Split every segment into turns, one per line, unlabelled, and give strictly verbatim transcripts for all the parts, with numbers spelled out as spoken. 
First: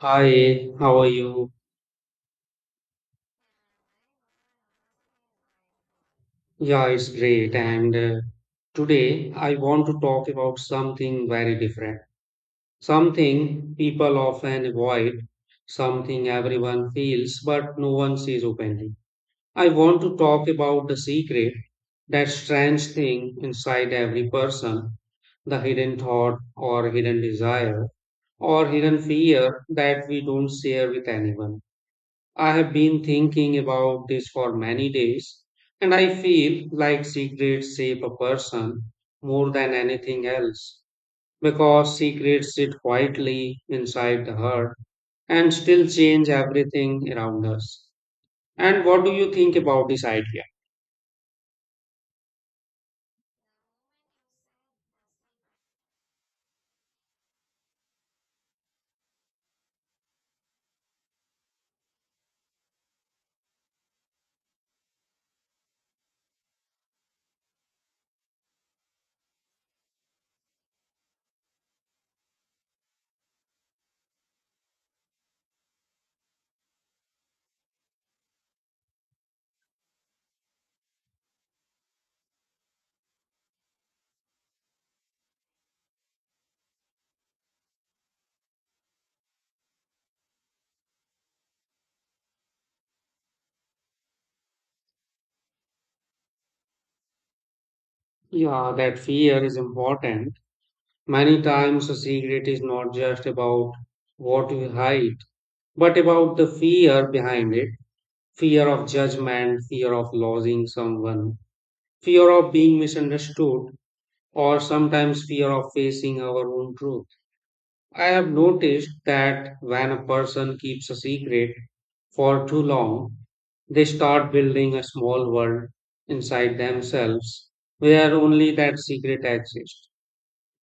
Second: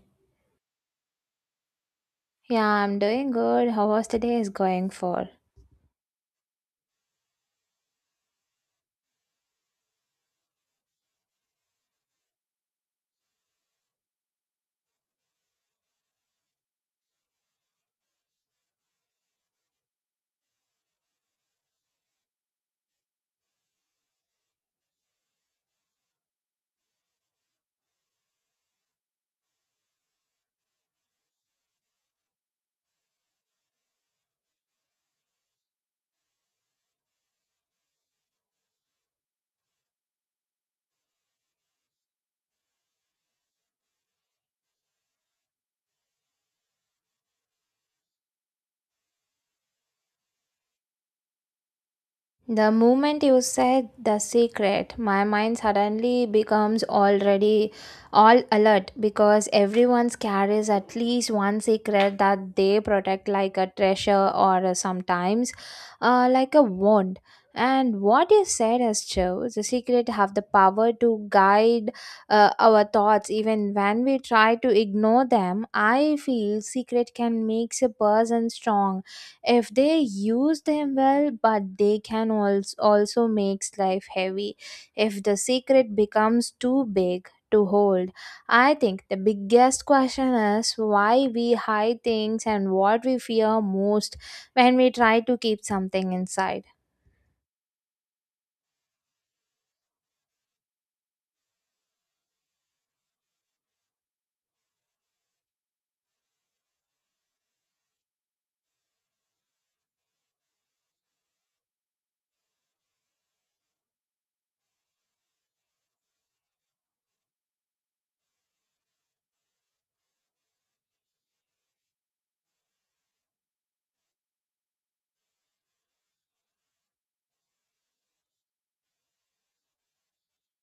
Hi, how are you?
Yeah, I'm doing good. How was today's going for?
Yeah, it's great. And uh, today I want to talk about something very different, something people often avoid, something everyone feels but no one says openly. I want to talk about the secret, that strange thing inside every person, the hidden thought or hidden desire or hidden fear that we don't share with anyone. I have been thinking about this for many days, and I feel like secrets shape a person more than anything else because secrets sit quietly inside the heart and still change everything around us. And what do you think about this idea?
The moment you said the secret, my mind suddenly becomes already all alert because everyone carries at least one secret that they protect like a treasure or uh, sometimes uh, like a wand. And what you said is true. The secret have the power to guide uh, our thoughts even when we try to ignore them. I feel secret can make a person strong if they use them well, but they can also also makes life heavy if the secret becomes too big to hold. I think the biggest question is why we hide things and what we fear most when we try to keep something inside.
Yeah, that fear is important. Many times a secret is not just about what we hide, but about the fear behind it, fear of judgment, fear of losing someone, fear of being misunderstood, or sometimes fear of facing our own truth. I have noticed that when a person keeps a secret for too long, they start building a small world inside themselves where only that secret exists.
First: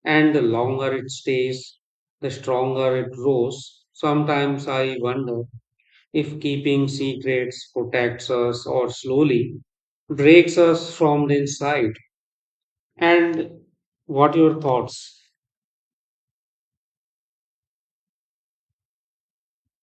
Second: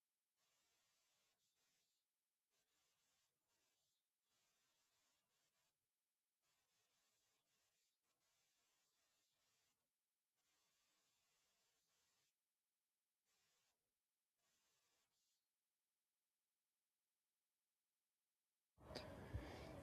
And the longer it stays, the stronger it grows. Sometimes I wonder if keeping secrets protects us or slowly breaks us from the inside. And what your thoughts?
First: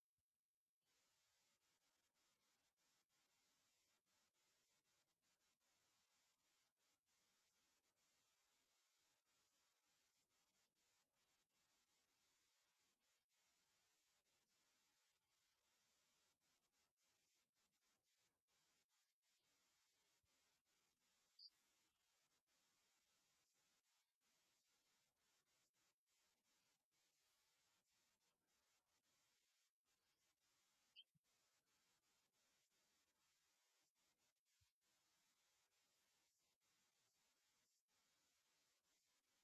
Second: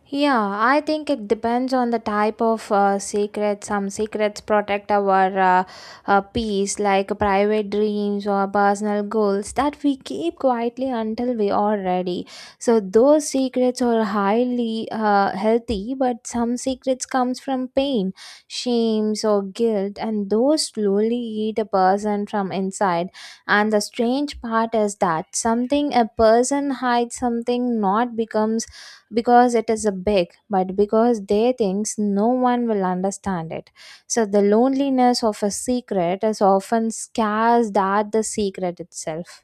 Yeah, I think it depends on the type of uh, secret. Some secrets protect our uh, uh, peace, like private dreams or personal goals that we keep quietly until we are ready. So those secrets are highly uh, healthy, but some secrets comes from pain, shames or guilt, and those slowly eat a person from inside. And the strange part is that something a person hides something not becomes because it is a big but because they thinks no one will understand it, so the loneliness of a secret is often scarce at the secret itself.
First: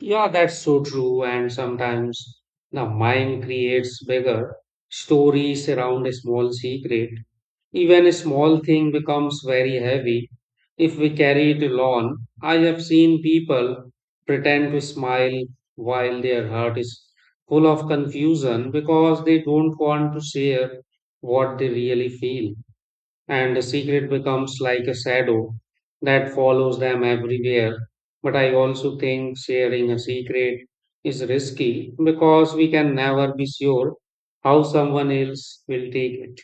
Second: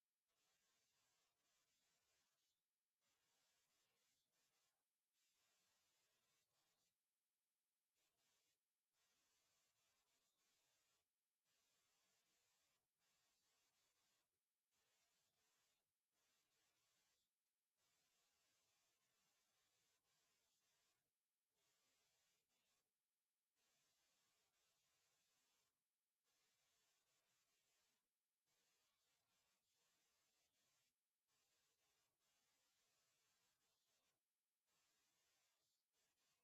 Yeah, that's so true. And sometimes the mind creates bigger stories around a small secret. Even a small thing becomes very heavy if we carry it alone. I have seen people pretend to smile while their heart is full of confusion because they don't want to share what they really feel. And the secret becomes like a shadow that follows them everywhere. But I also think sharing a secret is risky because we can never be sure how someone else will take it.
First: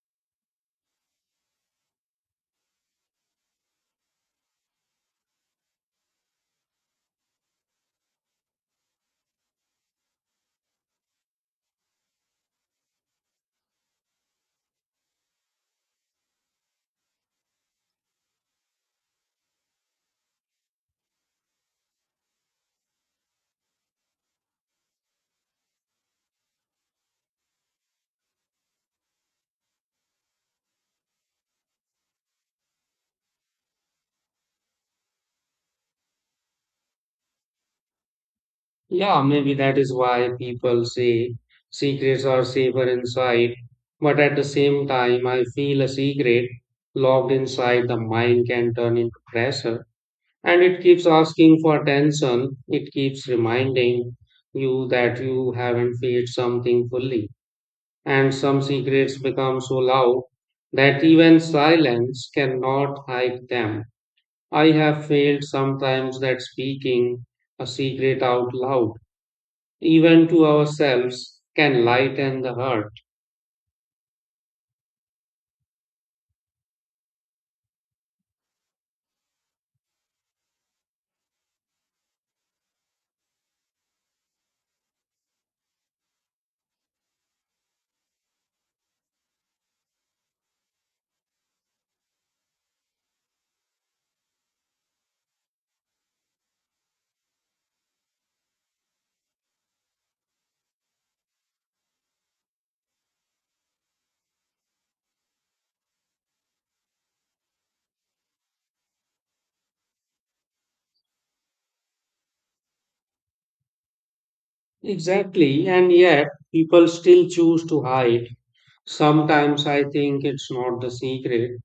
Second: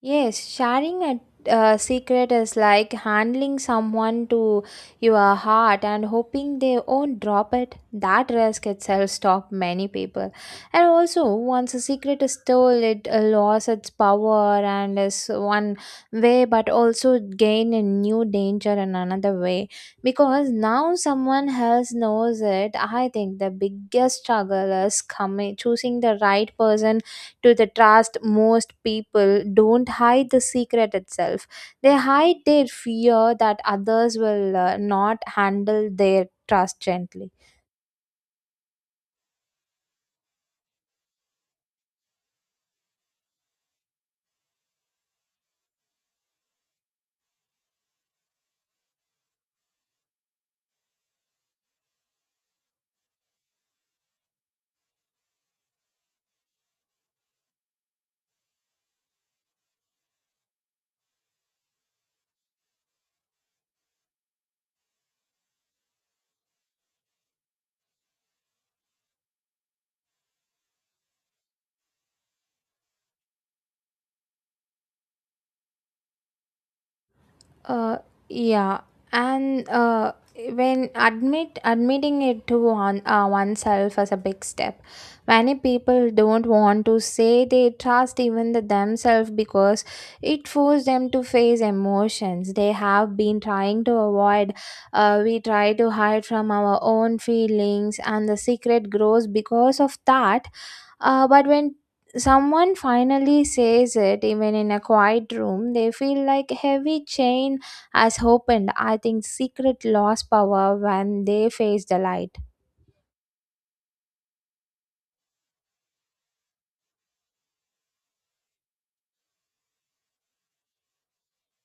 Yes, sharing a uh, secret is like handling someone to your heart and hoping they won't drop it. That risk itself stopped many people. And also, once a secret is told, it uh, lost its power and is one way, but also gain a new danger in another way. Because now someone else knows it, I think the biggest struggle is coming choosing the right person to the trust. Most people don't hide the secret itself, they hide their fear that others will uh, not handle their trust gently.
Yeah, maybe that is why people say secrets are safer inside. But at the same time, I feel a secret locked inside the mind can turn into pressure. And it keeps asking for attention. It keeps reminding you that you haven't felt something fully. And some secrets become so loud that even silence cannot hide them. I have felt sometimes that speaking a secret out loud, even to ourselves, can lighten the hurt.
Uh, yeah, and uh, when admit admitting it to one uh, oneself is a big step. Many people don't want to say they trust even the themselves because it forces them to face emotions they have been trying to avoid. Uh, we try to hide from our own feelings, and the secret grows because of that. Uh, but when someone finally says it, even in a quiet room, they feel like a heavy chain has opened. I think secret lost power when they face the light.
Exactly, and yet people still choose to hide. Sometimes I think it's not the secret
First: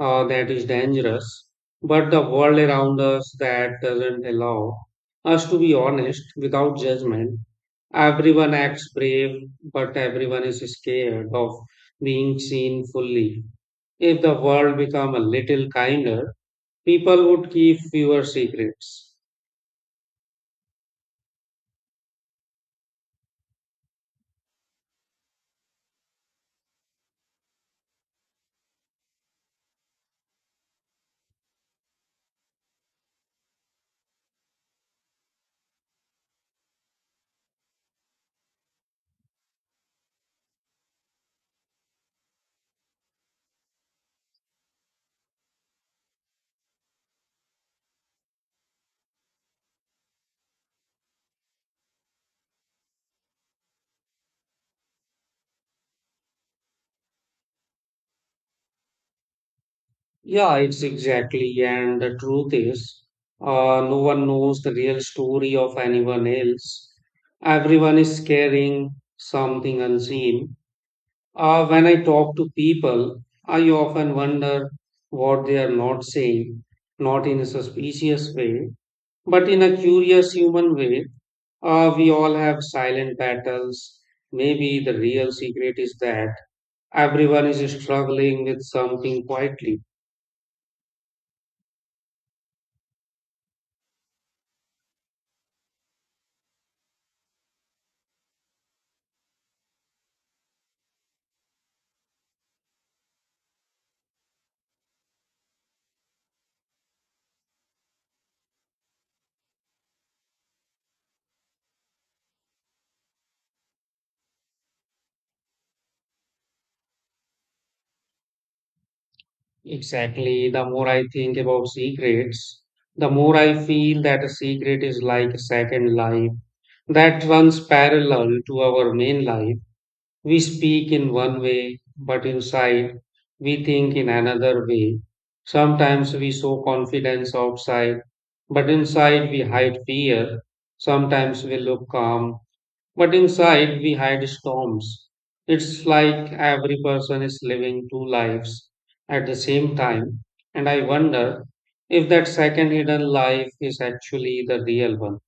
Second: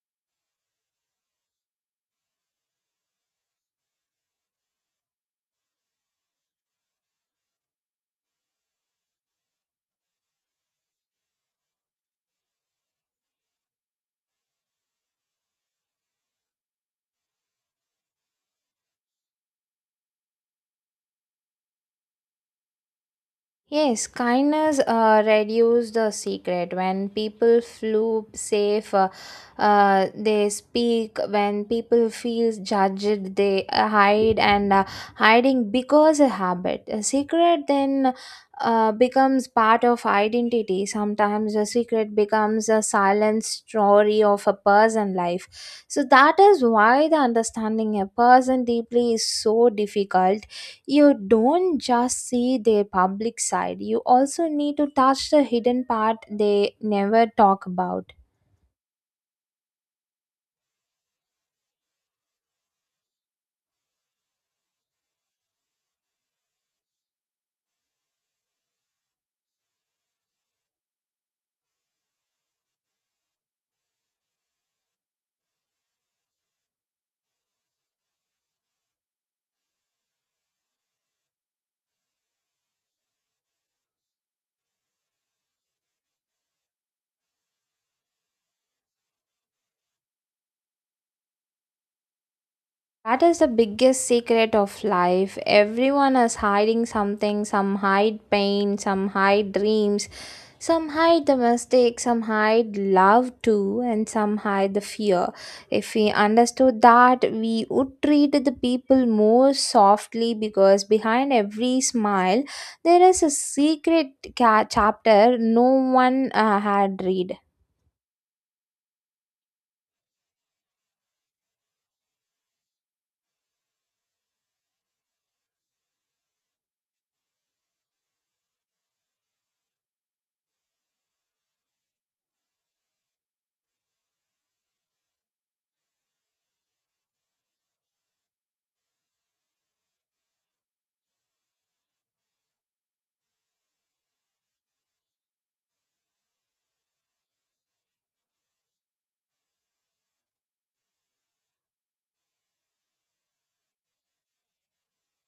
uh, that is dangerous, but the world around us that doesn't allow us to be honest without judgment. Everyone acts brave, but everyone is scared of being seen fully. If the world become a little kinder, people would keep fewer secrets.
Yes, kindness uh, reduces the secret. When people feel safe, uh, uh, they speak. When people feel judged, they uh, hide, and uh, hiding because a habit. A secret then uh, becomes part of identity. Sometimes a secret becomes a silent story of a person life. So that is why the understanding a person deeply is so difficult. You don't just see their public side, you also need to touch the hidden part they never talk about.
Yeah, it's exactly. And the truth is, uh, no one knows the real story of anyone else. Everyone is carrying something unseen. Uh, when I talk to people, I often wonder what they are not saying, not in a suspicious way, but in a curious human way. Uh, we all have silent battles. Maybe the real secret is that everyone is struggling with something quietly.
That is the biggest secret of life. Everyone is hiding something. Some hide pain, some hide dreams, some hide the mistake, some hide love too, and some hide the fear. If we understood that, we would treat the people more softly because behind every smile, there is a secret ca- chapter no one uh, had read.
Exactly. The more I think about secrets, the more I feel that a secret is like a second life that runs parallel to our main life. We speak in one way, but inside we think in another way. Sometimes we show confidence outside, but inside we hide fear. Sometimes we look calm, but inside we hide storms. It's like every person is living two lives at the same time, and I wonder if that second hidden life is actually the real one.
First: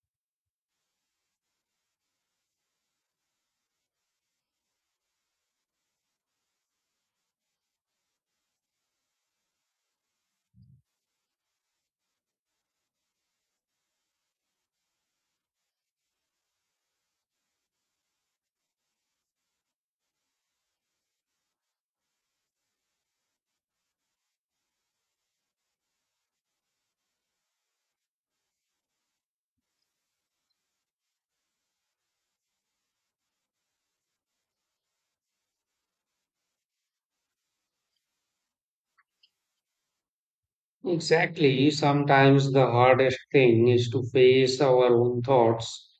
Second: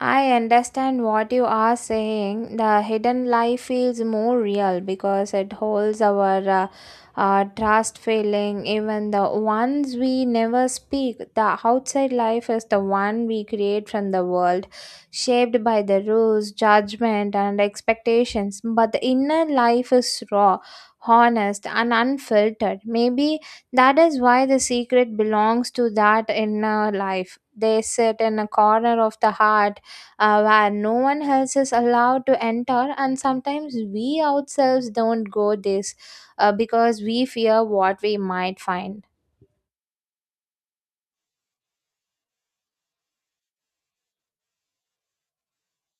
I understand what you are saying. The hidden life feels more real because it holds our uh, uh, trust feeling, even the ones we never speak. The outside life is the one we create from the world, shaped by the rules, judgment, and expectations. But the inner life is raw, honest, and unfiltered. Maybe that is why the secret belongs to that inner life. They sit in a corner of the heart uh, where no one else is allowed to enter, and sometimes we ourselves don't go this uh, because we fear what we might find.
Exactly. Sometimes the hardest thing is to face our own thoughts.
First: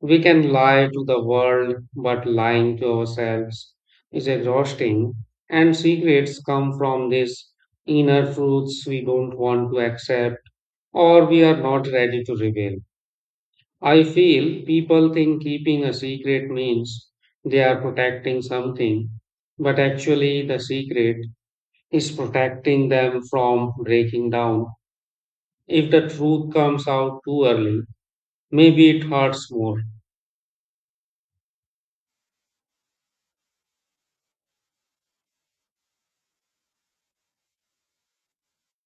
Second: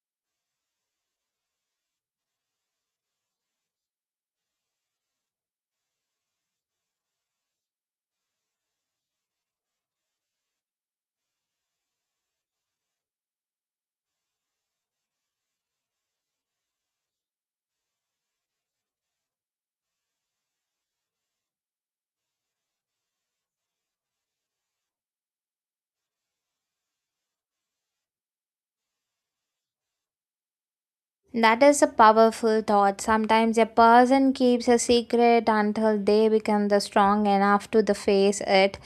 We can lie to the world, but lying to ourselves is exhausting. And secrets come from these inner truths we don't want to accept or we are not ready to reveal. I feel people think keeping a secret means they are protecting something, but actually, the secret is protecting them from breaking down. If the truth comes out too early, maybe it hurts more.
That is a powerful thought. Sometimes a person keeps a secret until they become the strong enough to the face it.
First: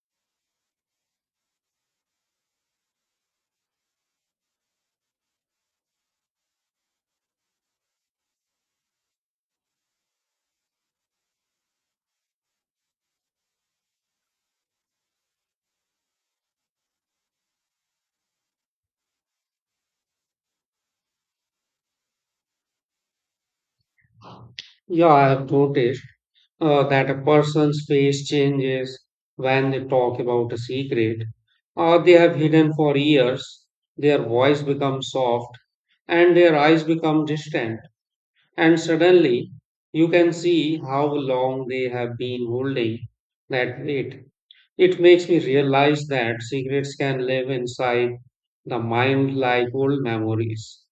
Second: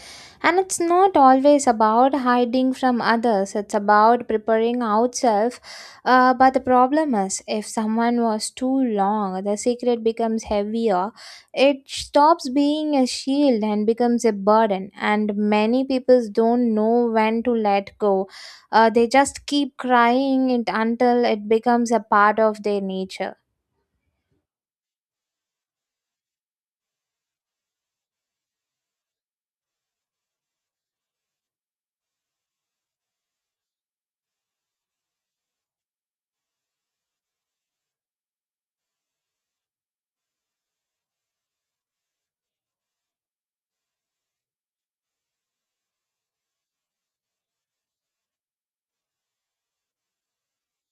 And it's not always about hiding from others, it's about preparing ourselves. Uh, but the problem is, if someone was too long, the secret becomes heavier. It stops being a shield and becomes a burden. And many people don't know when to let go, uh, they just keep crying it until it becomes a part of their nature.
Yeah, I have noticed uh, that a person's face changes when they talk about a secret or they have hidden for years. Their voice becomes soft and their eyes become distant. And suddenly, you can see how long they have been holding that weight. It makes me realize that secrets can live inside the mind like old memories.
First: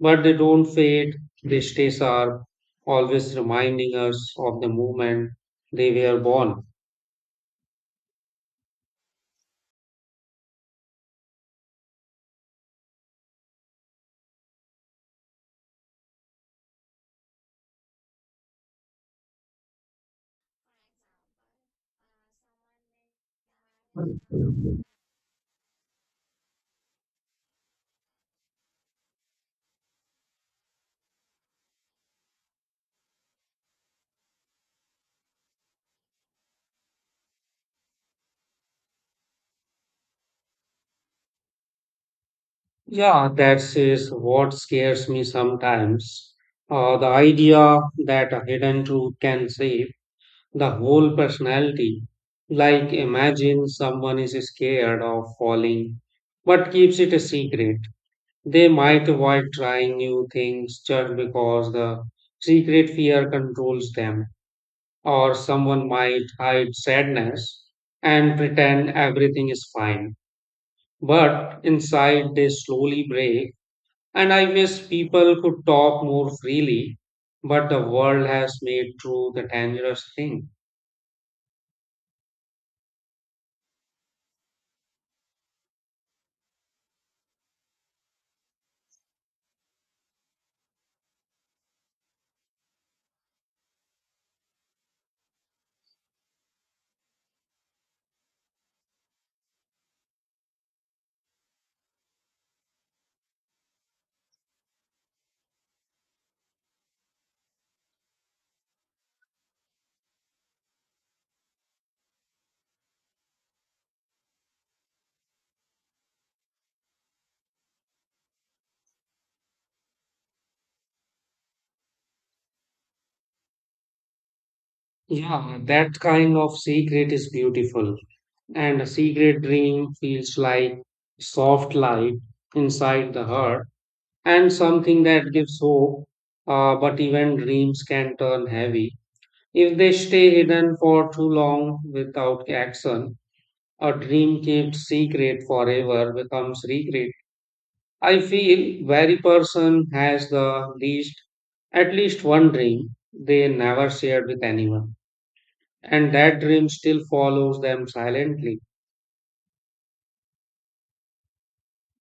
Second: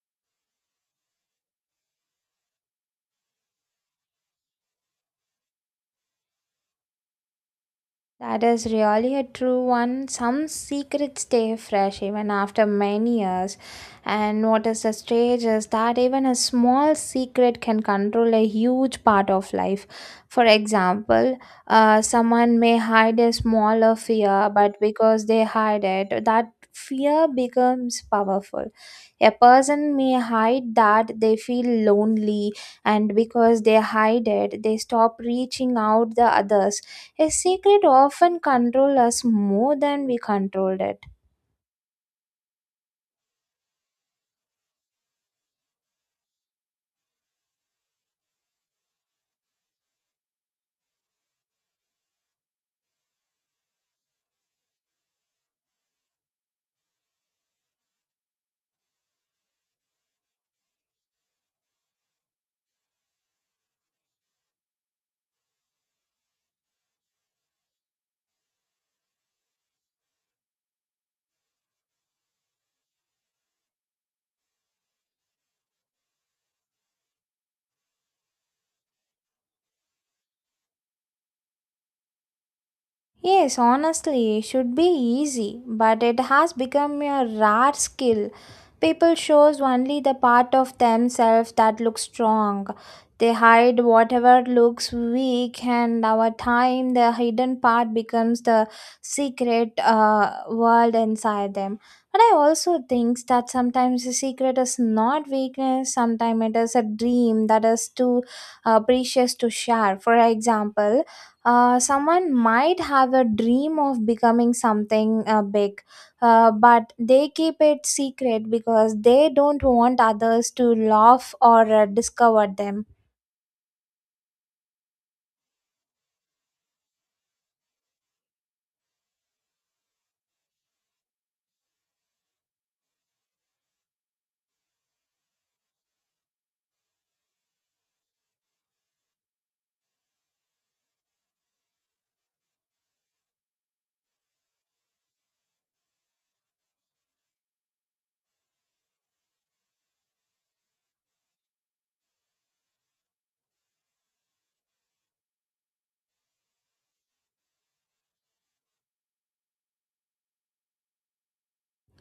But they don't fade, they stay sharp, always reminding us of the moment they were born.
That is really a true one. Some secrets stay fresh even after many years. And what is the strange is that even a small secret can control a huge part of life. For example, uh, someone may hide a smaller fear, but because they hide it, that fear becomes powerful. A person may hide that they feel lonely, and because they hide it, they stop reaching out the others. A secret often controls us more than we controlled it.
Yeah, that is what scares me sometimes. Uh, the idea that a hidden truth can shape the whole personality. Like, imagine someone is scared of falling but keeps it a secret. They might avoid trying new things just because the secret fear controls them. Or someone might hide sadness and pretend everything is fine. But inside, they slowly break. And I wish people could talk more freely, but the world has made truth a dangerous thing.
Yes, honestly, it should be easy, but it has become a rare skill. People shows only the part of themselves that looks strong. They hide whatever looks weak, and over time, the hidden part becomes the secret uh, world inside them. But I also think that sometimes the secret is not weakness, sometimes it is a dream that is too uh, precious to share. For example, uh, someone might have a dream of becoming something uh, big, uh, but they keep it secret because they don't want others to laugh or uh, discover them.
Yeah, that kind of secret is beautiful, and a secret dream feels like soft light inside the heart and something that gives hope. Uh, but even dreams can turn heavy. If they stay hidden for too long without action, a dream kept secret forever becomes regret. I feel every person has the least, at least one dream they never shared with anyone, and that dream still follows them silently.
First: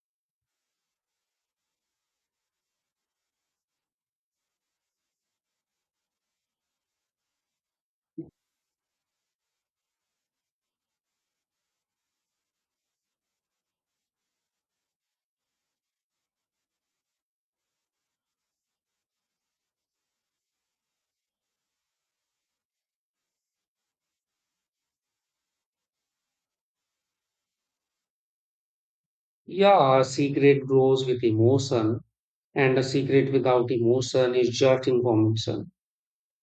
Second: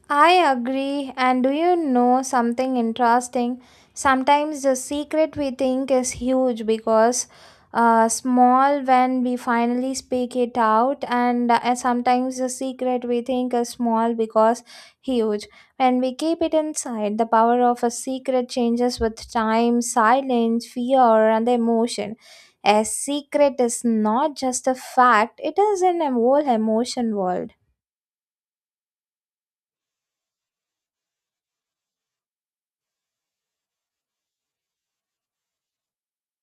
I agree. And do you know something interesting? Sometimes the secret we think is huge because uh, small when we finally speak it out, and uh, sometimes the secret we think is small because huge. When we keep it inside, the power of a secret changes with time, silence, fear, and the emotion. A secret is not just a fact, it is in a whole emotion world.
Yeah, a secret grows with emotion, and a secret without emotion is just information.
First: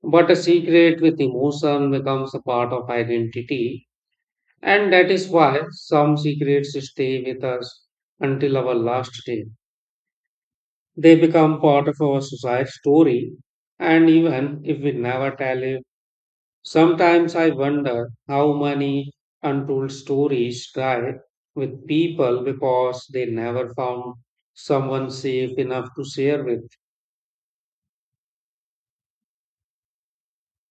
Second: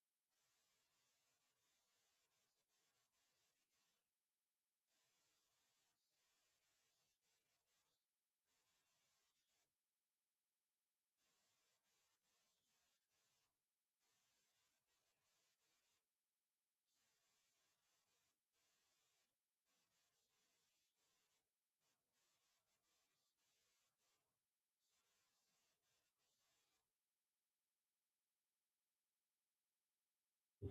But a secret with emotion becomes a part of identity. And that is why some secrets stay with us until our last day. They become part of our society story, and even if we never tell it, sometimes I wonder how many untold stories die with people because they never found someone safe enough to share with.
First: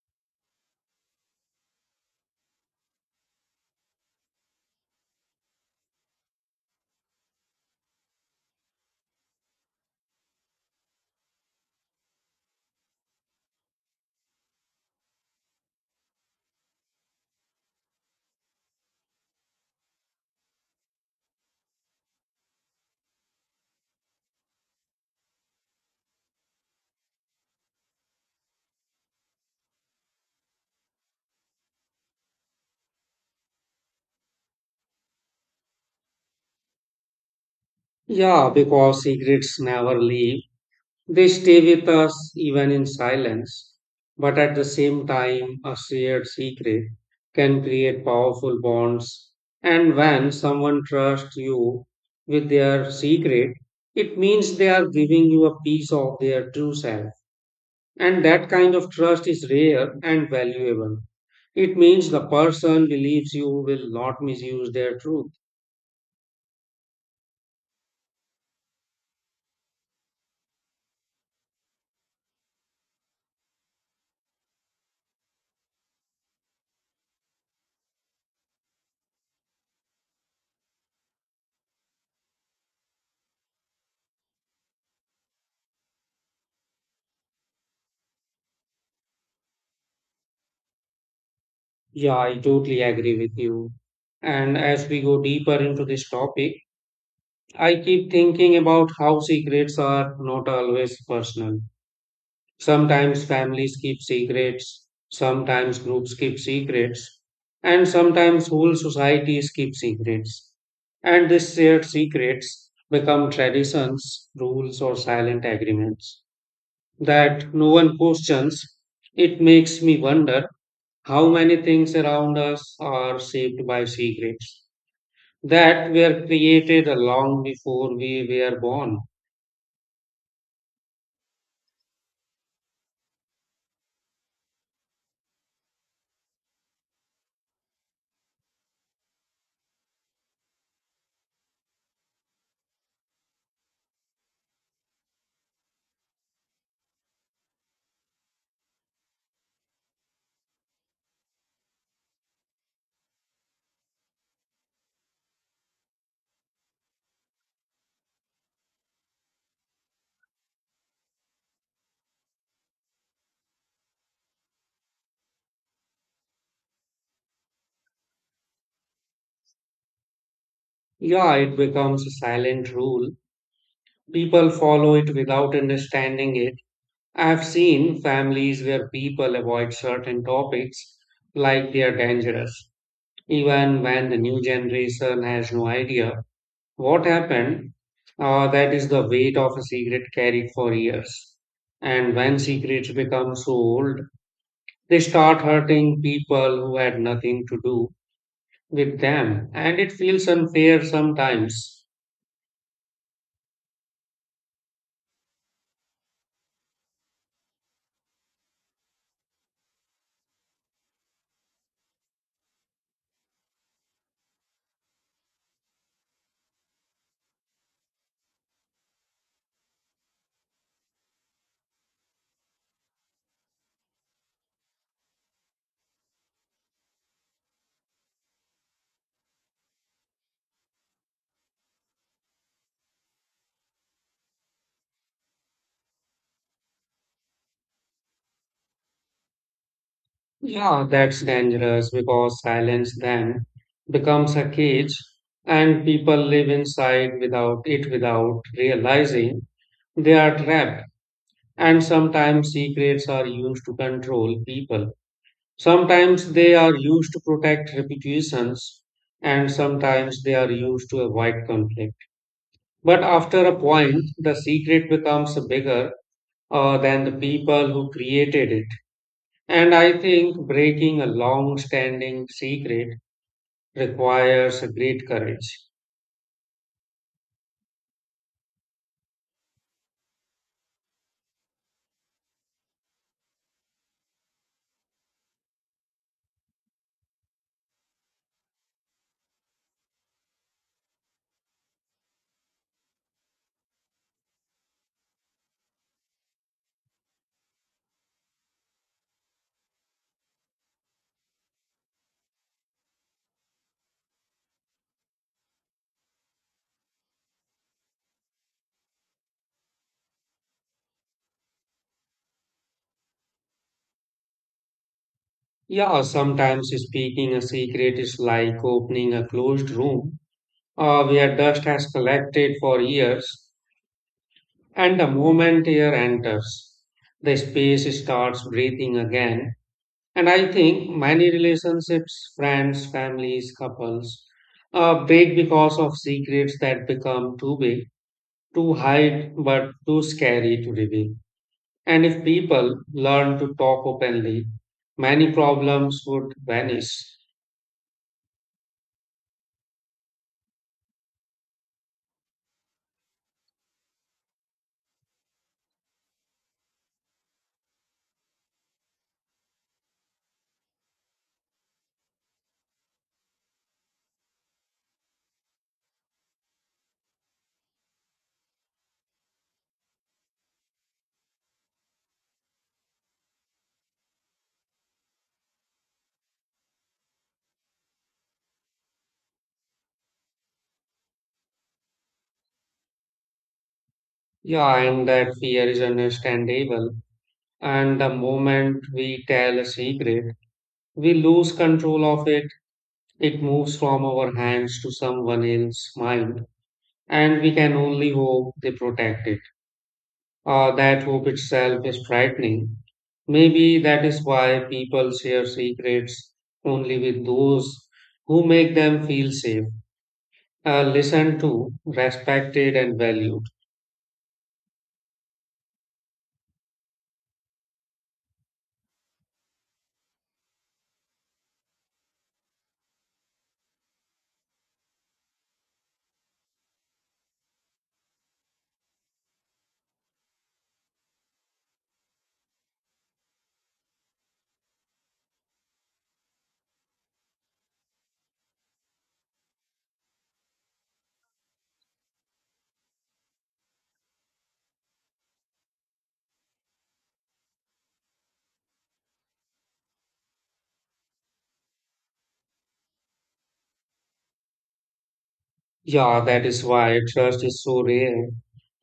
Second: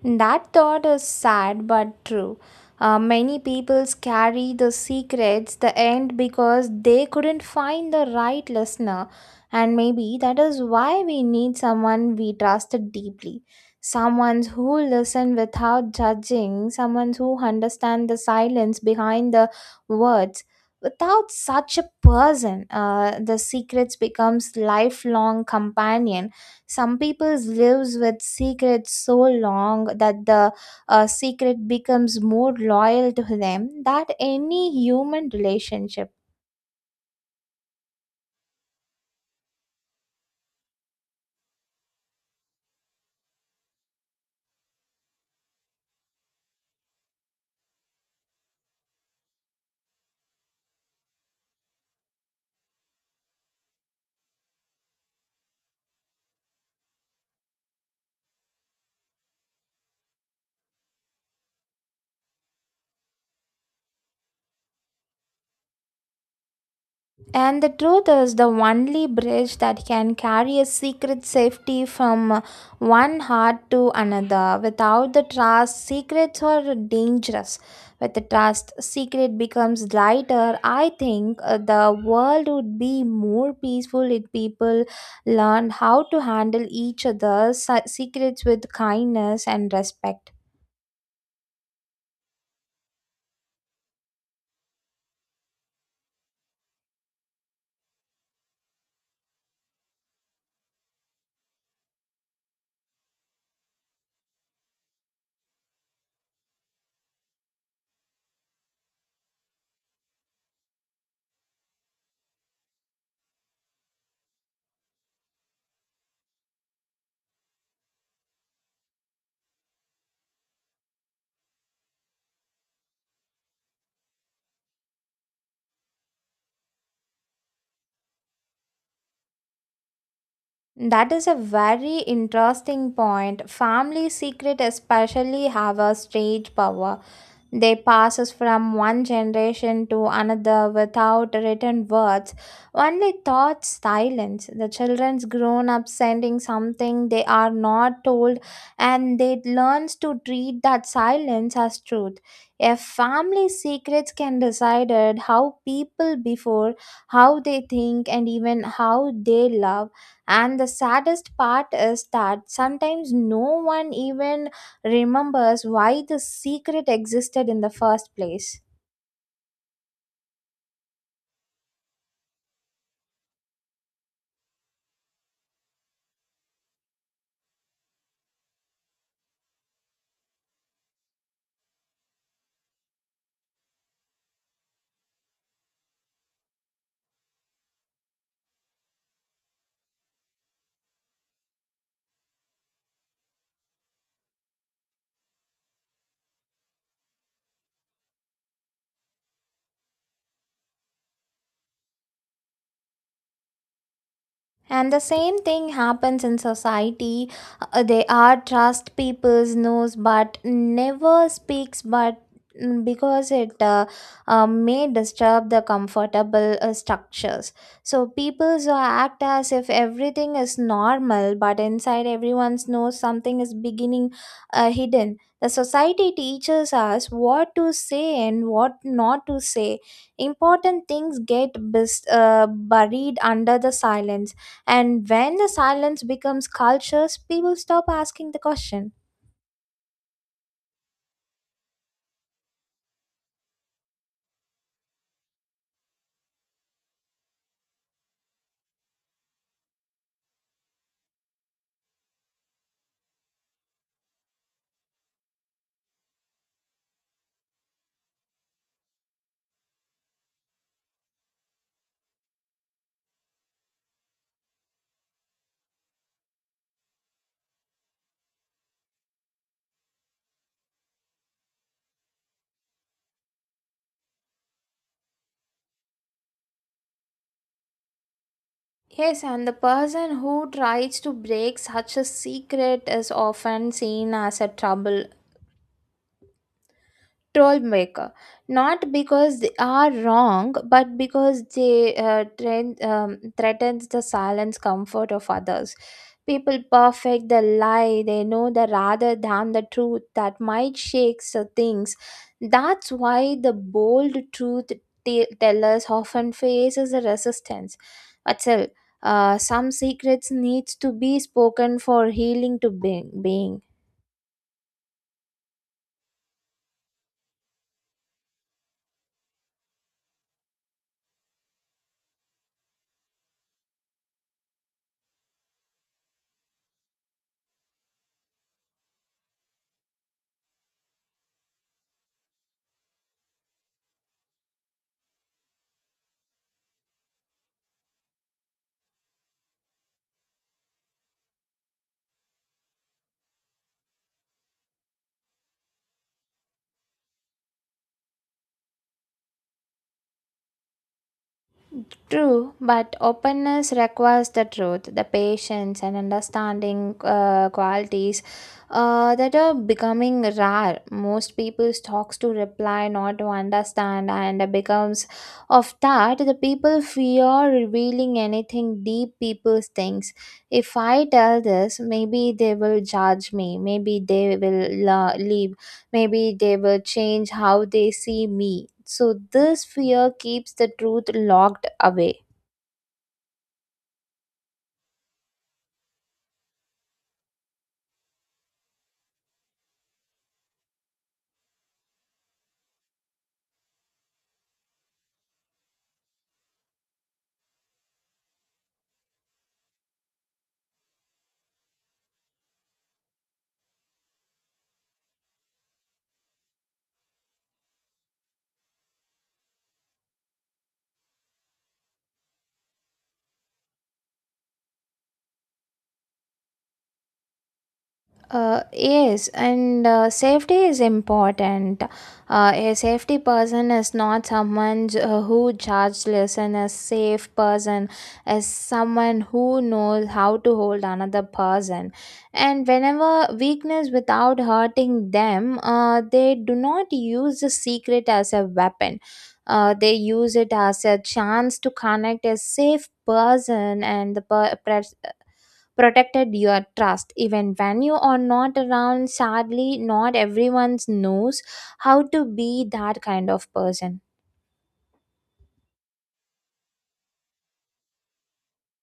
That thought is sad but true. Uh, many people carry the secrets the end because they couldn't find the right listener, and maybe that is why we need someone we trusted deeply, someone who listen without judging, someone who understands the silence behind the words. Without such a person, uh, the secrets becomes lifelong companion. Some people lives with secrets so long that the uh, secret becomes more loyal to them than any human relationship.
Yeah, because secrets never leave. They stay with us even in silence, but at the same time, a shared secret can create powerful bonds. And when someone trusts you with their secret, it means they are giving you a piece of their true self. And that kind of trust is rare and valuable. It means the person believes you will not misuse their truth.
And the truth is, the only bridge that can carry a secret safety from uh, one heart to another. Without the trust, secrets are dangerous. With the trust, secret becomes lighter. I think uh, the world would be more peaceful if people learned how to handle each other's se- secrets with kindness and respect.
Yeah, I totally agree with you. And as we go deeper into this topic, I keep thinking about how secrets are not always personal. Sometimes families keep secrets, sometimes groups keep secrets, and sometimes whole societies keep secrets. And these shared secrets become traditions, rules, or silent agreements that no one questions. It makes me wonder how many things around us are shaped by secrets that were created long before we were born.
That is a very interesting point. Family secret especially have a strange power. They passes from one generation to another without written words, only thoughts, silence. The children's grown up sending something they are not told, and they learns to treat that silence as truth. If family secrets can decided how people before, how they think, and even how they love. And the saddest part is that sometimes no one even remembers why the secret existed in the first place.
Yeah, it becomes a silent rule. People follow it without understanding it. I've seen families where people avoid certain topics like they are dangerous, even when the new generation has no idea what happened. Uh, that is the weight of a secret carried for years. And when secrets become so old, they start hurting people who had nothing to do with them. And it feels unfair sometimes.
And the same thing happens in society. Uh, they are trust people's knows, but never speaks. But mm, because it uh, uh, may disturb the comfortable uh, structures, so people act as if everything is normal, but inside everyone's knows something is beginning uh, hidden. The society teaches us what to say and what not to say. Important things get bus- uh, buried under the silence, and when the silence becomes cultures, people stop asking the question.
Yeah, that's dangerous because silence then becomes a cage and people live inside without it without realizing they are trapped. And sometimes secrets are used to control people. Sometimes they are used to protect reputations and sometimes they are used to avoid conflict. But after a point, the secret becomes bigger uh, than the people who created it. And I think breaking a long standing secret requires a great courage.
Yes, and the person who tries to break such a secret is often seen as a trouble troll maker, not because they are wrong but because they uh, train, um, threatens the silence comfort of others. People perfect the lie they know the rather than the truth that might shake the things. That's why the bold truth te- tellers often faces a resistance, but still, uh, some secrets needs to be spoken for healing to be- being.
Yeah, sometimes speaking a secret is like opening a closed room uh, where dust has collected for years, and the moment air enters, the space starts breathing again. And I think many relationships, friends, families, couples, uh, break because of secrets that become too big, too hide, but too scary to reveal. And if people learn to talk openly, many problems would vanish.
True, but openness requires the truth, the patience, and understanding uh, qualities uh, that are becoming rare. Most people talks to reply, not to understand, and it becomes of that the people fear revealing anything deep. People thinks, if I tell this, maybe they will judge me. Maybe they will la- leave. Maybe they will change how they see me, so this fear keeps the truth locked away.
Yeah, and that fear is understandable. And the moment we tell a secret, we lose control of it. It moves from our hands to someone else's mind. And we can only hope they protect it. Uh, that hope itself is frightening. Maybe that is why people share secrets only with those who make them feel safe. Uh, listened to, respected, and valued.
Uh, yes, and uh, safety is important. Uh, a safety person is not someone j- uh, who judgeless, and a safe person is someone who knows how to hold another person. And whenever weakness without hurting them, uh, they do not use the secret as a weapon. Uh, they use it as a chance to connect a safe person and the per- protected your trust even when you are not around. Sadly, not everyone knows how to be that kind of person.
Yeah, that is why trust is so rare.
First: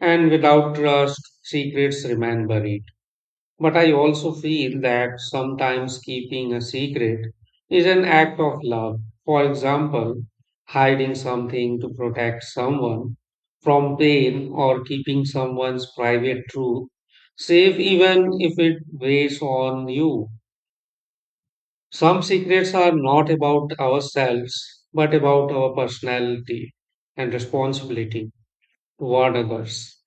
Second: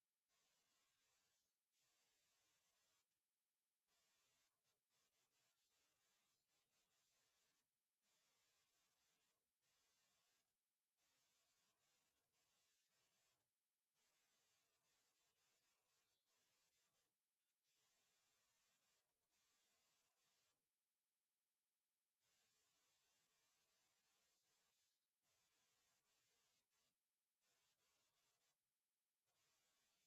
And without trust, secrets remain buried. But I also feel that sometimes keeping a secret is an act of love. For example, hiding something to protect someone from pain or keeping someone's private truth safe even if it weighs on you. Some secrets are not about ourselves, but about our personality and responsibility toward others.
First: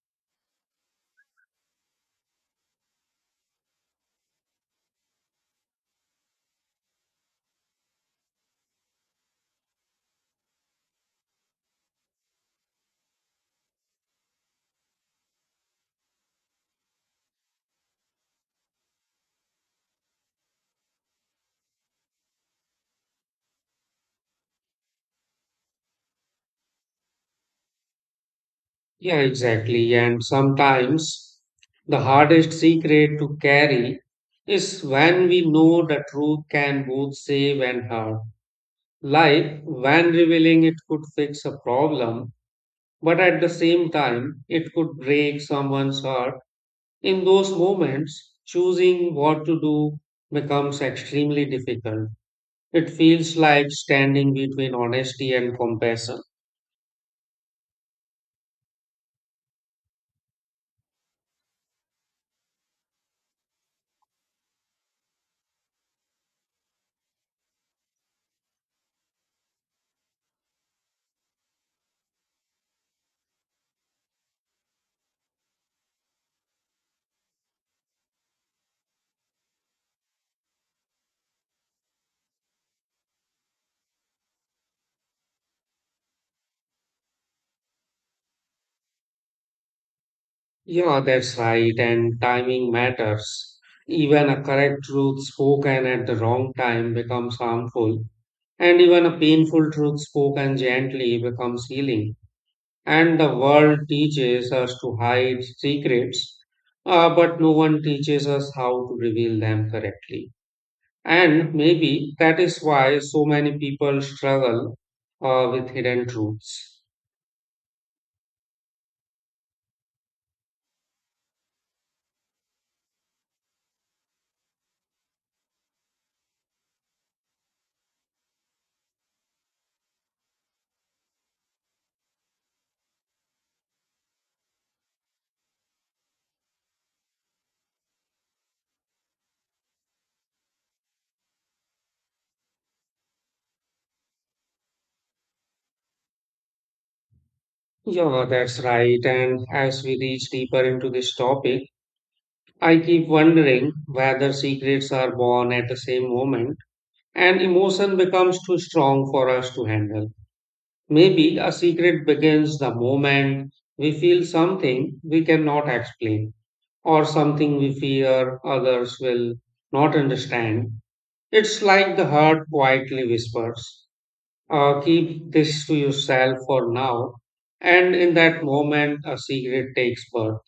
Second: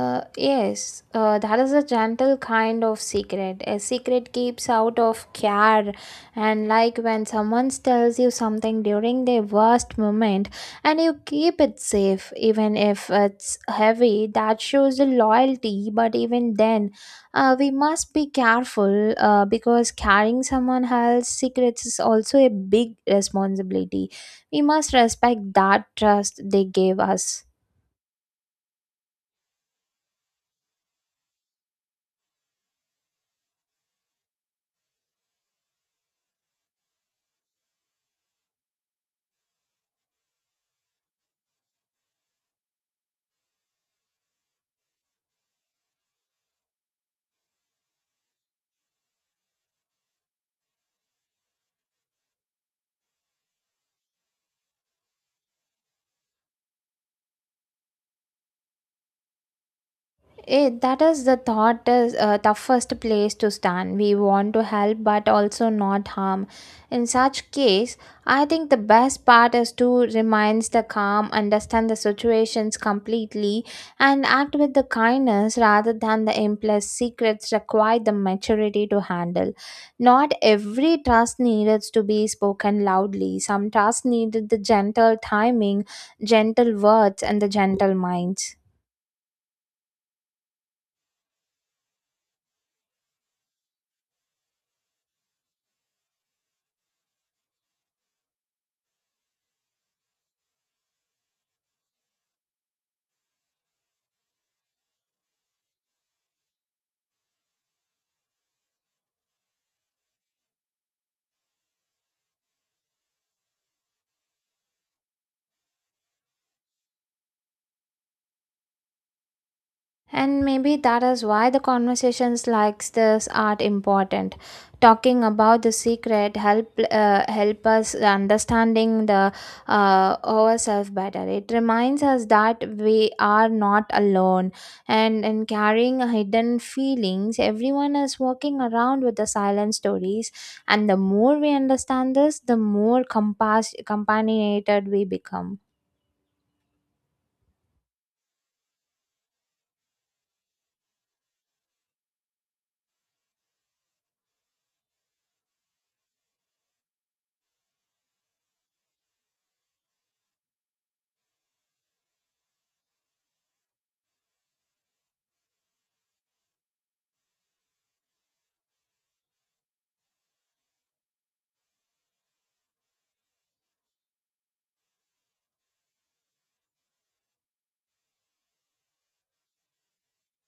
Uh, yes, uh, that is a gentle kind of secret. A secret keeps out of care, and like when someone tells you something during their worst moment, and you keep it safe, even if it's heavy, that shows the loyalty. But even then, uh, we must be careful uh, because carrying someone else's secrets is also a big responsibility. We must respect that trust they gave us.
Yeah, exactly. And sometimes the hardest secret to carry is when we know the truth can both save and hurt. Like when revealing it could fix a problem, but at the same time, it could break someone's heart. In those moments, choosing what to do becomes extremely difficult. It feels like standing between honesty and compassion.
It, that is the thought is uh, toughest place to stand. We want to help but also not harm. In such case, I think the best part is to remains the calm, understand the situations completely, and act with the kindness rather than the impulse. Secrets require the maturity to handle. Not every trust needed to be spoken loudly. Some trust needed the gentle timing, gentle words, and the gentle minds.
Yeah, that's right, and timing matters. Even a correct truth spoken at the wrong time becomes harmful, and even a painful truth spoken gently becomes healing. And the world teaches us to hide secrets, uh, but no one teaches us how to reveal them correctly. And maybe that is why so many people struggle uh, with hidden truths.
And maybe that is why the conversations like this are important. Talking about the secret help uh, help us understanding the uh, ourselves better. It reminds us that we are not alone, and in carrying hidden feelings, everyone is walking around with the silent stories. And the more we understand this, the more compass companionated we become.
Yeah, that's right. And as we reach deeper into this topic, I keep wondering whether secrets are born at the same moment and emotion becomes too strong for us to handle. Maybe a secret begins the moment we feel something we cannot explain or something we fear others will not understand. It's like the heart quietly whispers. Uh, keep this to yourself for now. And in that moment, a secret takes birth.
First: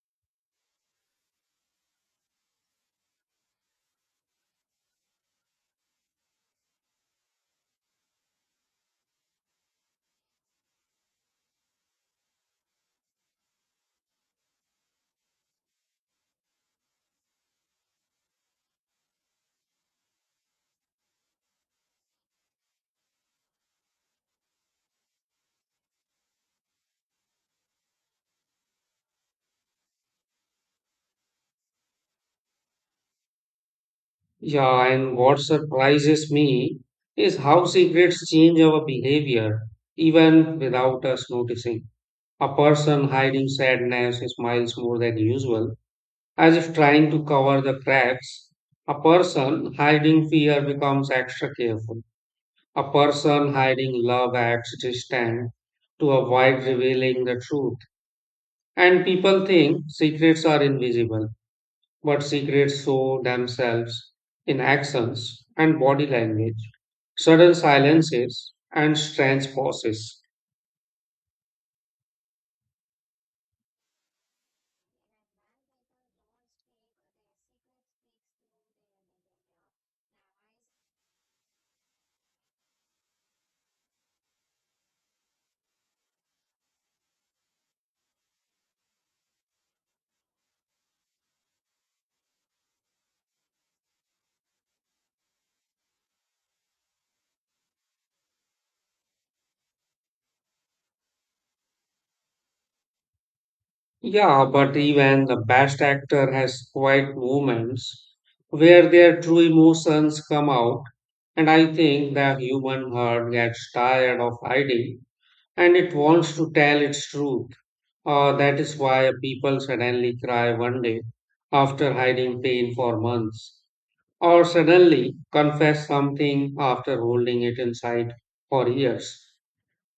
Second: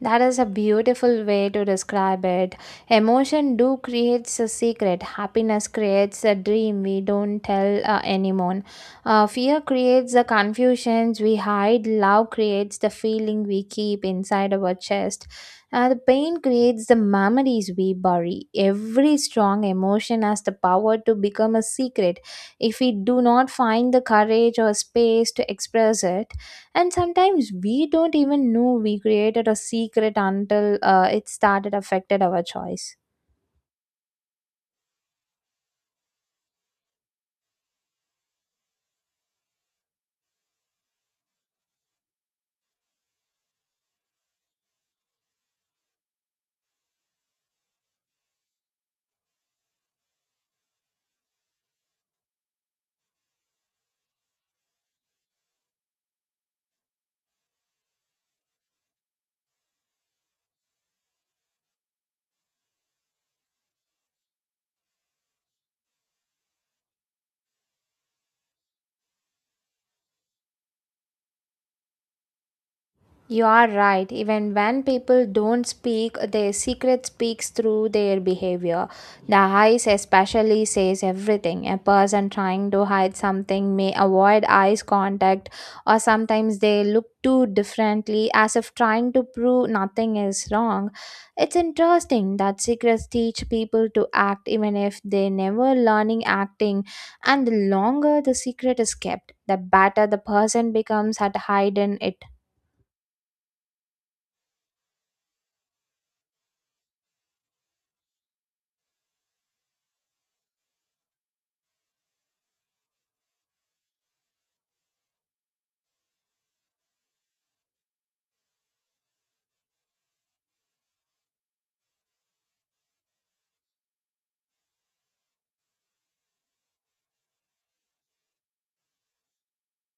That is a beautiful way to describe it. Emotion do creates a secret. Happiness creates a dream we don't tell uh, anyone. Uh, fear creates the confusions we hide. Love creates the feeling we keep inside our chest. Uh, the pain creates the memories we bury. Every strong emotion has the power to become a secret if we do not find the courage or space to express it, and sometimes we don't even know we created a secret until uh, it started affected our choice.
Yeah, and what surprises me is how secrets change our behavior even without us noticing. A person hiding sadness smiles more than usual, as if trying to cover the cracks. A person hiding fear becomes extra careful. A person hiding love acts distant to avoid revealing the truth. And people think secrets are invisible, but secrets show themselves in actions and body language, sudden silences, and strange pauses.
You are right. Even when people don't speak, their secret speaks through their behavior. The eyes, especially, says everything. A person trying to hide something may avoid eyes contact, or sometimes they look too differently as if trying to prove nothing is wrong. It's interesting that secrets teach people to act even if they never learning acting, and the longer the secret is kept, the better the person becomes at hiding it.
Yeah, but even the best actor has quiet moments where their true emotions come out, and I think the human heart gets tired of hiding and it wants to tell its truth. Uh, that is why people suddenly cry one day after hiding pain for months, or suddenly confess something after holding it inside for years.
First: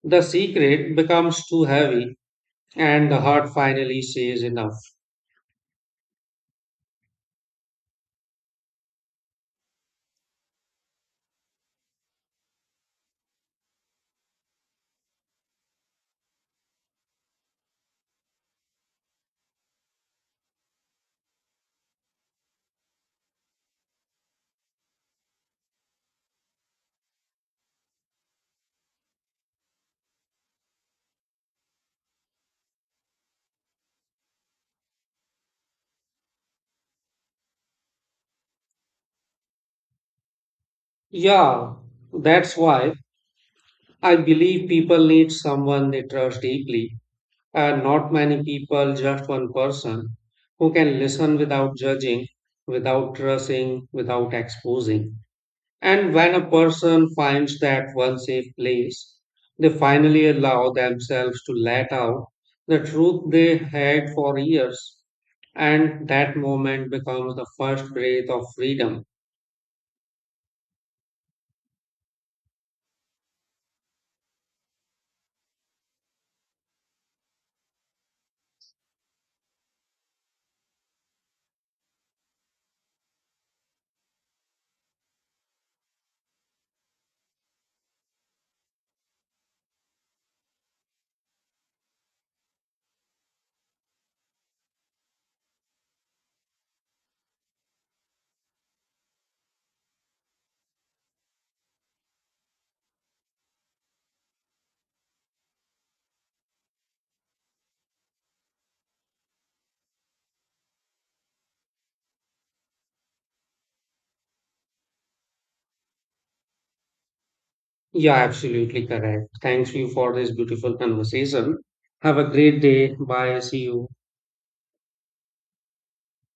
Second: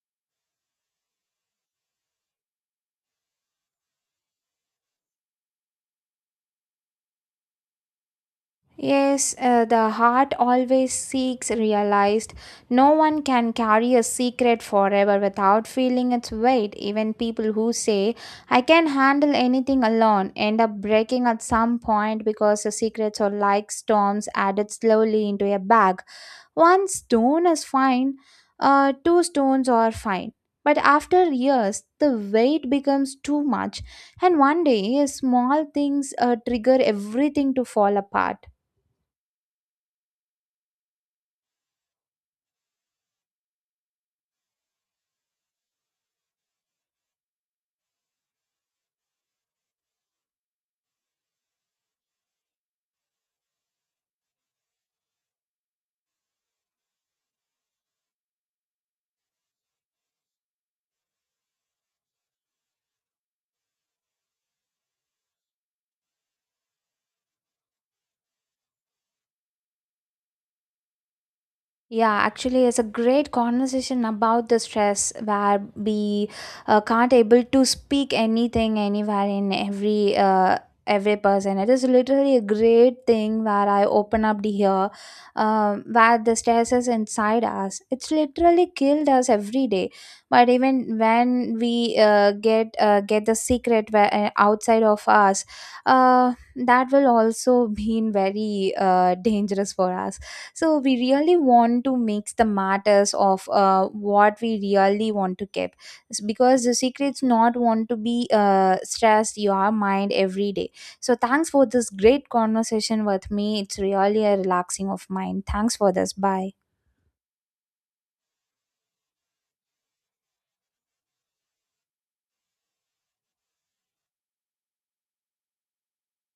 The secret becomes too heavy, and the heart finally says enough.
Yes, uh, the heart always seeks realized. No one can carry a secret forever without feeling its weight. Even people who say, I can handle anything alone, end up breaking at some point because the secrets are like storms added slowly into a bag. One stone is fine, uh, two stones are fine. But after years, the weight becomes too much, and one day, small things uh, trigger everything to fall apart.
Yeah, that's why I believe people need someone they trust deeply, and not many people, just one person who can listen without judging, without trusting, without exposing. And when a person finds that one safe place, they finally allow themselves to let out the truth they had for years. And that moment becomes the first breath of freedom.
Yeah, actually, it's a great conversation about the stress where we uh, can't able to speak anything anywhere in every uh, every person. It is literally a great thing where I open up the here, um, where the stress is inside us. It's literally killed us every day. But even when we uh, get uh, get the secret where, uh, outside of us, uh, that will also be very uh, dangerous for us, so we really want to mix the matters of uh, what we really want to keep. It's because the secrets not want to be uh, stressed your mind every day. So thanks for this great conversation with me. It's really a relaxing of mind. Thanks for this. Bye.
Yeah, absolutely correct. Thanks you for this beautiful conversation. Have a great day. Bye. See you.